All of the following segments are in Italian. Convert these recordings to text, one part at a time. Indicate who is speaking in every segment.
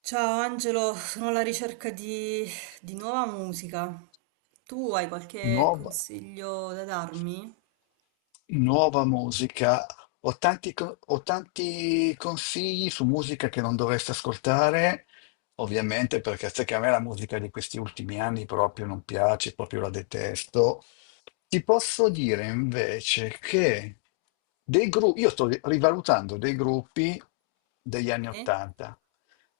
Speaker 1: Ciao Angelo, sono alla ricerca di nuova musica. Tu hai qualche
Speaker 2: Nuova,
Speaker 1: consiglio da darmi?
Speaker 2: nuova musica. Ho tanti consigli su musica che non dovresti ascoltare, ovviamente, perché sai che a me la musica di questi ultimi anni proprio non piace, proprio la detesto. Ti posso dire invece che dei gruppi, io sto rivalutando dei gruppi degli anni
Speaker 1: Sì?
Speaker 2: Ottanta,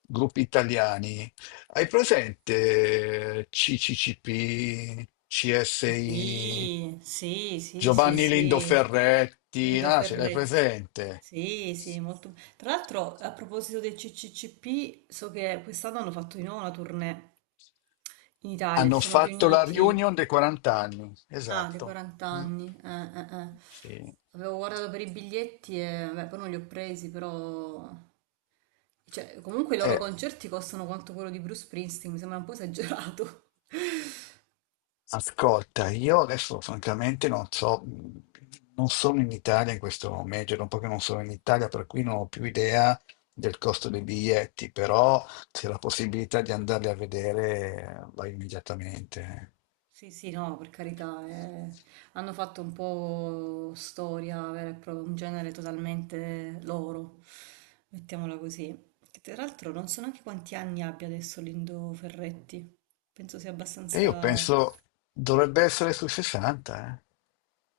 Speaker 2: gruppi italiani. Hai presente CCCP, CSI,
Speaker 1: Sì, sì, sì, sì,
Speaker 2: Giovanni
Speaker 1: sì.
Speaker 2: Lindoferretti?
Speaker 1: Lindo
Speaker 2: Ah, ce l'hai
Speaker 1: Ferretti.
Speaker 2: presente?
Speaker 1: Sì, sì, molto. Tra l'altro, a proposito del CCCP, so che quest'anno hanno fatto di nuovo una tournée in Italia, si
Speaker 2: Hanno
Speaker 1: sono
Speaker 2: fatto la
Speaker 1: riuniti.
Speaker 2: reunion dei 40 anni,
Speaker 1: Ah, dei
Speaker 2: esatto.
Speaker 1: 40
Speaker 2: Mm,
Speaker 1: anni. Eh.
Speaker 2: sì.
Speaker 1: Avevo guardato per i biglietti e beh, poi non li ho presi, però, cioè, comunque i loro
Speaker 2: Eh,
Speaker 1: concerti costano quanto quello di Bruce Springsteen, mi sembra un po' esagerato.
Speaker 2: Ascolta, io adesso francamente non so, non sono in Italia in questo momento, è un po' che non sono in Italia, per cui non ho più idea del costo dei biglietti, però c'è la possibilità di andarli a vedere, vai immediatamente.
Speaker 1: Sì, sì, no, per carità, eh. Hanno fatto un po' storia, vera e propria, un genere totalmente loro, mettiamola così. Che tra l'altro non so neanche quanti anni abbia adesso Lindo Ferretti, penso sia
Speaker 2: E io
Speaker 1: abbastanza...
Speaker 2: penso dovrebbe essere sui 60,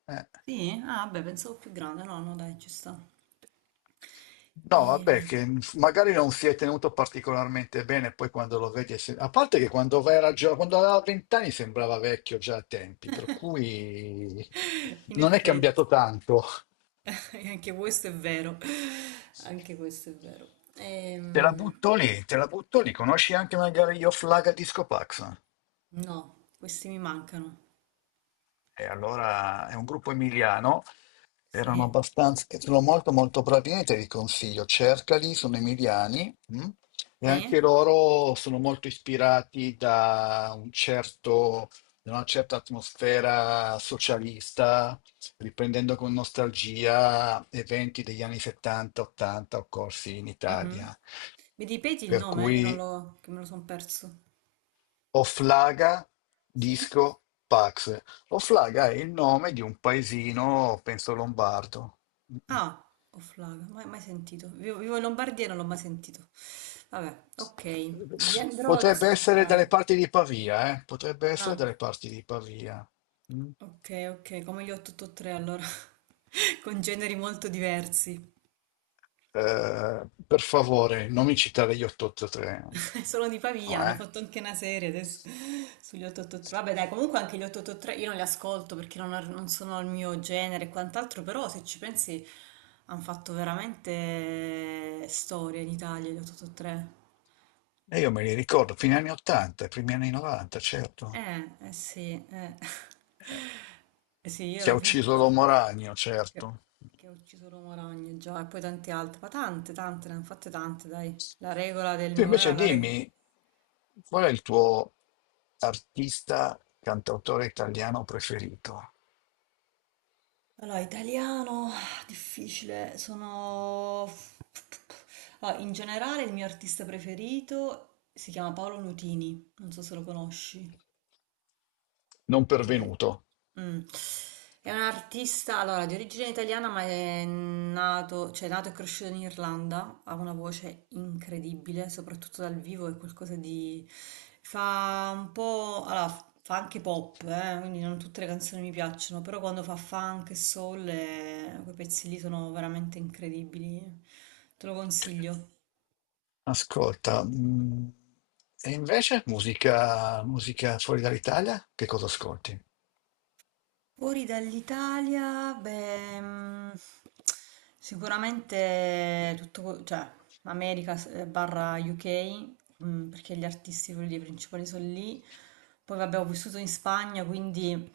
Speaker 2: eh.
Speaker 1: Sì? Ah, beh, pensavo più grande, no, no, dai, ci sta. E...
Speaker 2: No, vabbè, che magari non si è tenuto particolarmente bene, poi quando lo vedi. A parte che quando quando aveva 20 anni sembrava vecchio già a tempi, per cui
Speaker 1: In
Speaker 2: non è
Speaker 1: effetti.
Speaker 2: cambiato tanto.
Speaker 1: E anche questo è vero, anche questo è vero.
Speaker 2: Te la butto lì, te la butto lì, conosci anche magari Io Flaga Disco Pax?
Speaker 1: No, questi mi mancano.
Speaker 2: E allora è un gruppo emiliano, erano
Speaker 1: Sì,
Speaker 2: abbastanza, e sono molto molto bravi, niente vi consiglio, cercali, sono emiliani, mm? E
Speaker 1: sì.
Speaker 2: anche loro sono molto ispirati da un certo, da una certa atmosfera socialista, riprendendo con nostalgia eventi degli anni 70-80 occorsi in
Speaker 1: Mhm.
Speaker 2: Italia.
Speaker 1: Mi ripeti il
Speaker 2: Per
Speaker 1: nome, che
Speaker 2: cui
Speaker 1: non l'ho, che me lo sono perso.
Speaker 2: Oflaga,
Speaker 1: Sì?
Speaker 2: Disco, Pax. Oflaga è il nome di un paesino, penso lombardo.
Speaker 1: Ah, Oflaga, mai, mai sentito. Vivo in Lombardia e non l'ho mai sentito. Vabbè, ok, li andrò ad
Speaker 2: Potrebbe essere
Speaker 1: ascoltare.
Speaker 2: dalle parti di Pavia, eh? Potrebbe essere
Speaker 1: Ah,
Speaker 2: dalle parti di Pavia. Mm.
Speaker 1: ok, ok, come gli 883 allora, con generi molto diversi.
Speaker 2: Per favore, non mi citare gli 883.
Speaker 1: Sono di Pavia,
Speaker 2: No,
Speaker 1: hanno
Speaker 2: eh?
Speaker 1: fatto anche una serie adesso sugli 883. Vabbè, dai, comunque anche gli 883 io non li ascolto perché non sono il mio genere e quant'altro, però se ci pensi hanno fatto veramente storia in Italia gli 883.
Speaker 2: E io me li ricordo, fine anni 80, primi anni 90, certo.
Speaker 1: Eh sì, eh.
Speaker 2: Eh,
Speaker 1: Eh sì, io
Speaker 2: Che
Speaker 1: ero
Speaker 2: ha ucciso
Speaker 1: piccola
Speaker 2: l'uomo ragno,
Speaker 1: che,
Speaker 2: certo.
Speaker 1: che ho ucciso l'uomo ragno già e poi tante altre, ma tante, tante, ne hanno fatte tante, dai. La regola del
Speaker 2: Tu
Speaker 1: mio era
Speaker 2: invece
Speaker 1: la regola.
Speaker 2: dimmi, qual è il tuo artista, cantautore italiano preferito?
Speaker 1: Allora, italiano, difficile, sono... Allora, in generale il mio artista preferito si chiama Paolo Nutini, non so se lo conosci.
Speaker 2: Non
Speaker 1: Ed è...
Speaker 2: pervenuto.
Speaker 1: Mm. È un artista, allora, di origine italiana, ma è nato, cioè, è nato e cresciuto in Irlanda, ha una voce incredibile, soprattutto dal vivo, è qualcosa di... Fa un po'... Allora, fa anche pop, quindi non tutte le canzoni mi piacciono, però quando fa funk e soul, quei pezzi lì sono veramente incredibili, te lo consiglio.
Speaker 2: Ascolta, e invece musica, musica fuori dall'Italia? Che cosa ascolti?
Speaker 1: Fuori dall'Italia, beh, sicuramente tutto, cioè, America barra UK, perché gli artisti quelli principali sono lì. Poi vabbè, ho vissuto in Spagna, quindi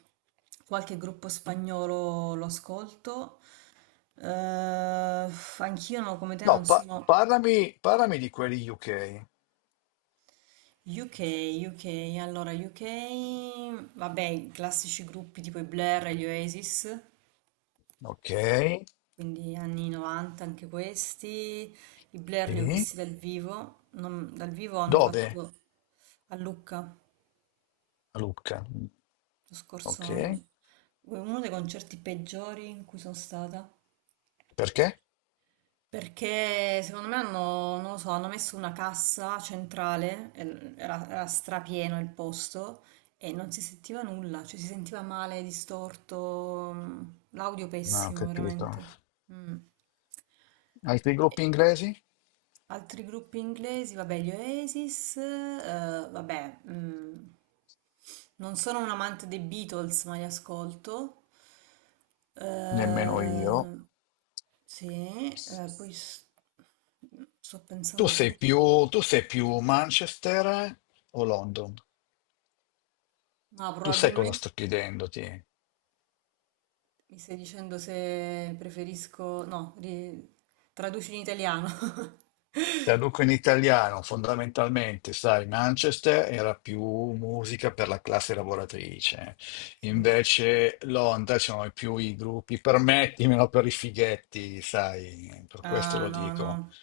Speaker 1: qualche gruppo spagnolo lo ascolto. Eh, anch'io no, come te
Speaker 2: No,
Speaker 1: non sono.
Speaker 2: parlami di quelli UK.
Speaker 1: UK, UK, allora UK, vabbè, i classici gruppi tipo i Blur e gli Oasis.
Speaker 2: Ok,
Speaker 1: Quindi anni 90 anche questi, i Blair li ho
Speaker 2: sì.
Speaker 1: visti dal vivo, dal vivo hanno
Speaker 2: Dove?
Speaker 1: fatto a Lucca
Speaker 2: A Lucca.
Speaker 1: lo scorso
Speaker 2: Ok,
Speaker 1: anno, uno dei concerti peggiori in cui sono stata,
Speaker 2: perché?
Speaker 1: perché secondo me hanno, non lo so, hanno messo una cassa centrale, e era strapieno il posto e non si sentiva nulla, cioè si sentiva male, distorto, l'audio
Speaker 2: Non ho
Speaker 1: pessimo
Speaker 2: capito.
Speaker 1: veramente. Mm.
Speaker 2: Altri gruppi inglesi?
Speaker 1: Altri gruppi inglesi, vabbè, gli Oasis, vabbè, non sono un amante dei Beatles, ma li ascolto.
Speaker 2: Nemmeno io.
Speaker 1: Eh, sì, poi sto
Speaker 2: Tu
Speaker 1: pensando
Speaker 2: sei
Speaker 1: gruppi,
Speaker 2: più, tu sei più Manchester o London?
Speaker 1: ma
Speaker 2: Tu sai cosa
Speaker 1: probabilmente
Speaker 2: sto chiedendoti?
Speaker 1: mi stai dicendo se preferisco, no, traduci in italiano.
Speaker 2: Traduco in italiano, fondamentalmente, sai, Manchester era più musica per la classe lavoratrice,
Speaker 1: Sì.
Speaker 2: invece Londra ci sono più i gruppi, permettimelo, per i fighetti, sai, per questo
Speaker 1: Ah,
Speaker 2: lo
Speaker 1: no,
Speaker 2: dico.
Speaker 1: no.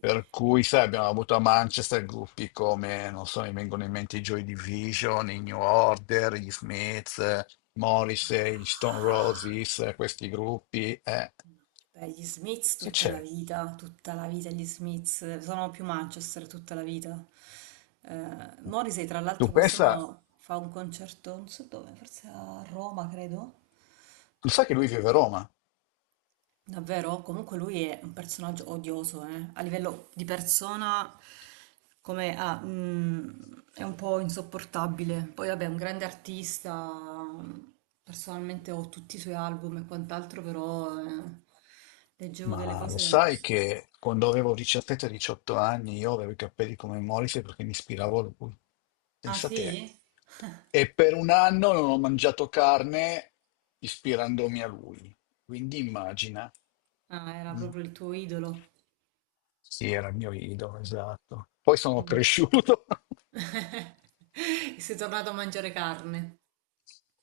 Speaker 2: Per cui, sai, abbiamo avuto a Manchester gruppi come, non so, mi vengono in mente i Joy Division, i New Order, gli Smiths, Morrissey, gli Stone
Speaker 1: Ah.
Speaker 2: Roses, questi gruppi.
Speaker 1: No, beh, gli Smiths
Speaker 2: Che c'è?
Speaker 1: tutta la vita gli Smiths, sono più Manchester tutta la vita. Morrissey tra
Speaker 2: Tu
Speaker 1: l'altro
Speaker 2: pensa,
Speaker 1: quest'anno fa un concerto, non so dove, forse a Roma credo.
Speaker 2: tu sai che lui vive a Roma?
Speaker 1: Davvero? Comunque lui è un personaggio odioso, eh. A livello di persona come, è un po' insopportabile. Poi vabbè, è un grande artista, personalmente ho tutti i suoi album e quant'altro, però leggevo delle
Speaker 2: Ma lo
Speaker 1: cose...
Speaker 2: sai che quando avevo 17-18 anni io avevo i capelli come Morrissey perché mi ispiravo a lui,
Speaker 1: Ah
Speaker 2: pensa te.
Speaker 1: sì?
Speaker 2: E per un anno non ho mangiato carne ispirandomi a lui. Quindi immagina.
Speaker 1: Ah, era
Speaker 2: Mm.
Speaker 1: proprio il tuo idolo.
Speaker 2: Sì, era il mio idolo, esatto. Poi sono
Speaker 1: Mm.
Speaker 2: cresciuto
Speaker 1: Sei tornato a mangiare carne.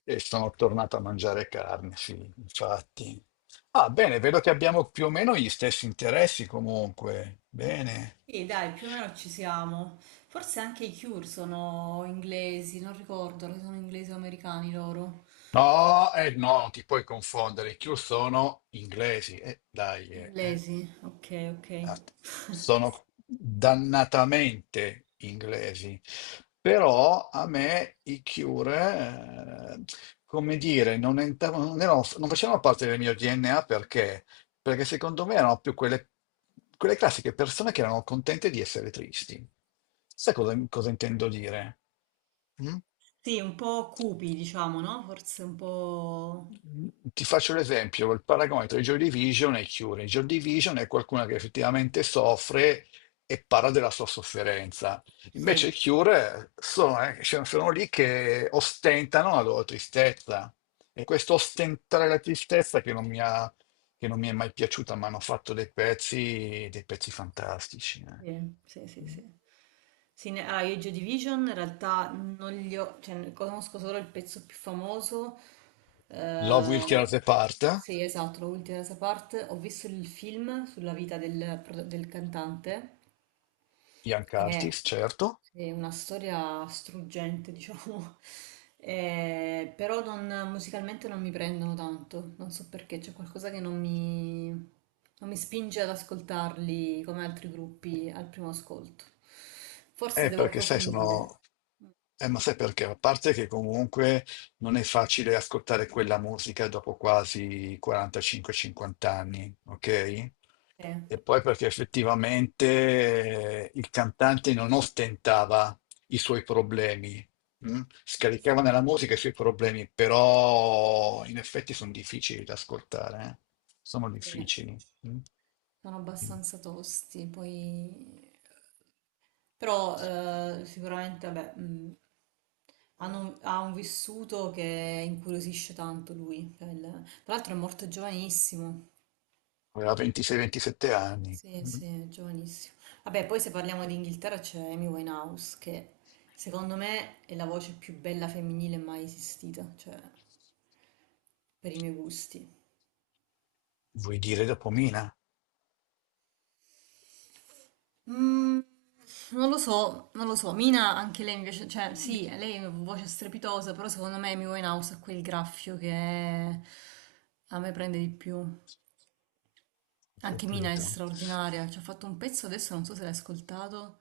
Speaker 2: e sono tornato a mangiare carne, sì, infatti. Ah, bene, vedo che abbiamo più o meno gli stessi interessi comunque. Bene.
Speaker 1: Sì, dai, più o meno ci siamo. Forse anche i Cure sono inglesi, non ricordo, se sono inglesi o americani loro.
Speaker 2: No, no, ti puoi confondere. I Cure sono inglesi. Dai, eh.
Speaker 1: Inglesi, ok, ok.
Speaker 2: Ah, sono dannatamente inglesi. Però a me i Cure, come dire, non, entravano, non, non facevano parte del mio DNA perché secondo me erano più quelle classiche persone che erano contente di essere tristi. Sai cosa intendo dire? Mm?
Speaker 1: Sì, un po' cupi, diciamo, no? Forse un po'...
Speaker 2: Ti faccio l'esempio, il paragone tra i Joy Division e i Cure. I Joy Division è qualcuno che effettivamente soffre e parla della sua sofferenza. Invece i
Speaker 1: Sì.
Speaker 2: Cure sono, sono lì che ostentano la loro tristezza. E questo ostentare la tristezza che non mi ha- che non mi è mai piaciuta, ma hanno fatto dei pezzi fantastici.
Speaker 1: Sì, sì, sì, sì. Sì, allora, io i Joy Division in realtà non li ho, cioè ne conosco solo il pezzo più famoso.
Speaker 2: Love Will Tear
Speaker 1: Eh,
Speaker 2: Us Apart,
Speaker 1: sì, esatto, l'ultima parte. Ho visto il film sulla vita del cantante.
Speaker 2: Young
Speaker 1: è,
Speaker 2: Artist, certo.
Speaker 1: è una storia struggente, diciamo. Però musicalmente non mi prendono tanto, non so perché, c'è qualcosa che non mi spinge ad ascoltarli come altri gruppi al primo ascolto. Forse devo
Speaker 2: Perché sai,
Speaker 1: approfondire.
Speaker 2: sono ma sai perché? A parte che comunque non è facile ascoltare quella musica dopo quasi 45-50 anni, ok?
Speaker 1: Eh,
Speaker 2: E poi perché effettivamente il cantante non ostentava i suoi problemi, mm? Scaricava nella musica i suoi problemi, però in effetti sono difficili da ascoltare, eh? Sono
Speaker 1: sì,
Speaker 2: difficili. Mm?
Speaker 1: sono abbastanza tosti, poi. Però sicuramente vabbè, ha un vissuto che incuriosisce tanto lui. Cioè, tra l'altro è morto giovanissimo.
Speaker 2: Aveva 26-27 anni,
Speaker 1: Sì,
Speaker 2: mm?
Speaker 1: sì, è giovanissimo. Vabbè, poi se parliamo di Inghilterra c'è Amy Winehouse, che secondo me è la voce più bella femminile mai esistita, cioè per i miei gusti.
Speaker 2: Vuoi dire dopo Mina?
Speaker 1: Mm, non lo so, non lo so.
Speaker 2: Ho
Speaker 1: Mina anche lei invece, cioè sì, lei ha una voce strepitosa, però secondo me Amy Winehouse ha quel graffio che a me prende di più. Anche Mina è
Speaker 2: Capito.
Speaker 1: straordinaria, ci ha fatto un pezzo adesso, non so se l'hai ascoltato,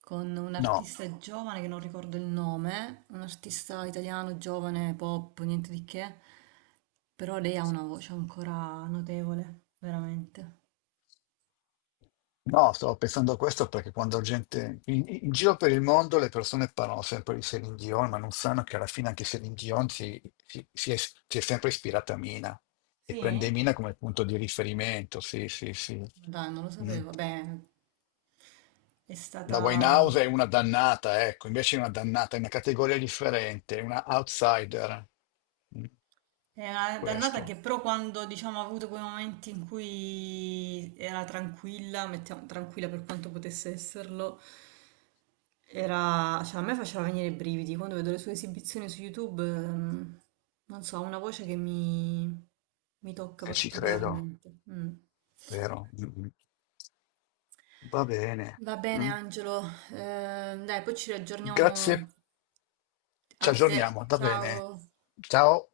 Speaker 1: con un
Speaker 2: No,
Speaker 1: artista giovane che non ricordo il nome, un artista italiano giovane, pop, niente di che, però lei ha una voce ancora notevole, veramente.
Speaker 2: no, stavo pensando a questo perché quando gente in giro per il mondo le persone parlano sempre di Celine Dion, ma non sanno che alla fine anche Celine Dion si è sempre ispirata a Mina e prende
Speaker 1: Sì?
Speaker 2: Mina come punto di riferimento. Sì, sì, sì.
Speaker 1: Ma dai, non lo
Speaker 2: Mm.
Speaker 1: sapevo. Beh, è
Speaker 2: La
Speaker 1: stata...
Speaker 2: Winehouse è una dannata, ecco, invece è una dannata, è una categoria differente, è una outsider. Mm.
Speaker 1: È una dannata che
Speaker 2: Questo.
Speaker 1: però quando, diciamo, ha avuto quei momenti in cui era tranquilla, mettiamo tranquilla per quanto potesse esserlo, era... Cioè, a me faceva venire i brividi. Quando vedo le sue esibizioni su YouTube, non so, ha una voce che mi tocca
Speaker 2: E ci credo,
Speaker 1: particolarmente. Mm.
Speaker 2: vero? Mm, mm. Va bene.
Speaker 1: Va bene,
Speaker 2: Mm.
Speaker 1: Angelo. Eh, dai, poi ci
Speaker 2: Grazie,
Speaker 1: riaggiorniamo a
Speaker 2: ci
Speaker 1: te.
Speaker 2: aggiorniamo. Va bene.
Speaker 1: Ciao.
Speaker 2: Ciao.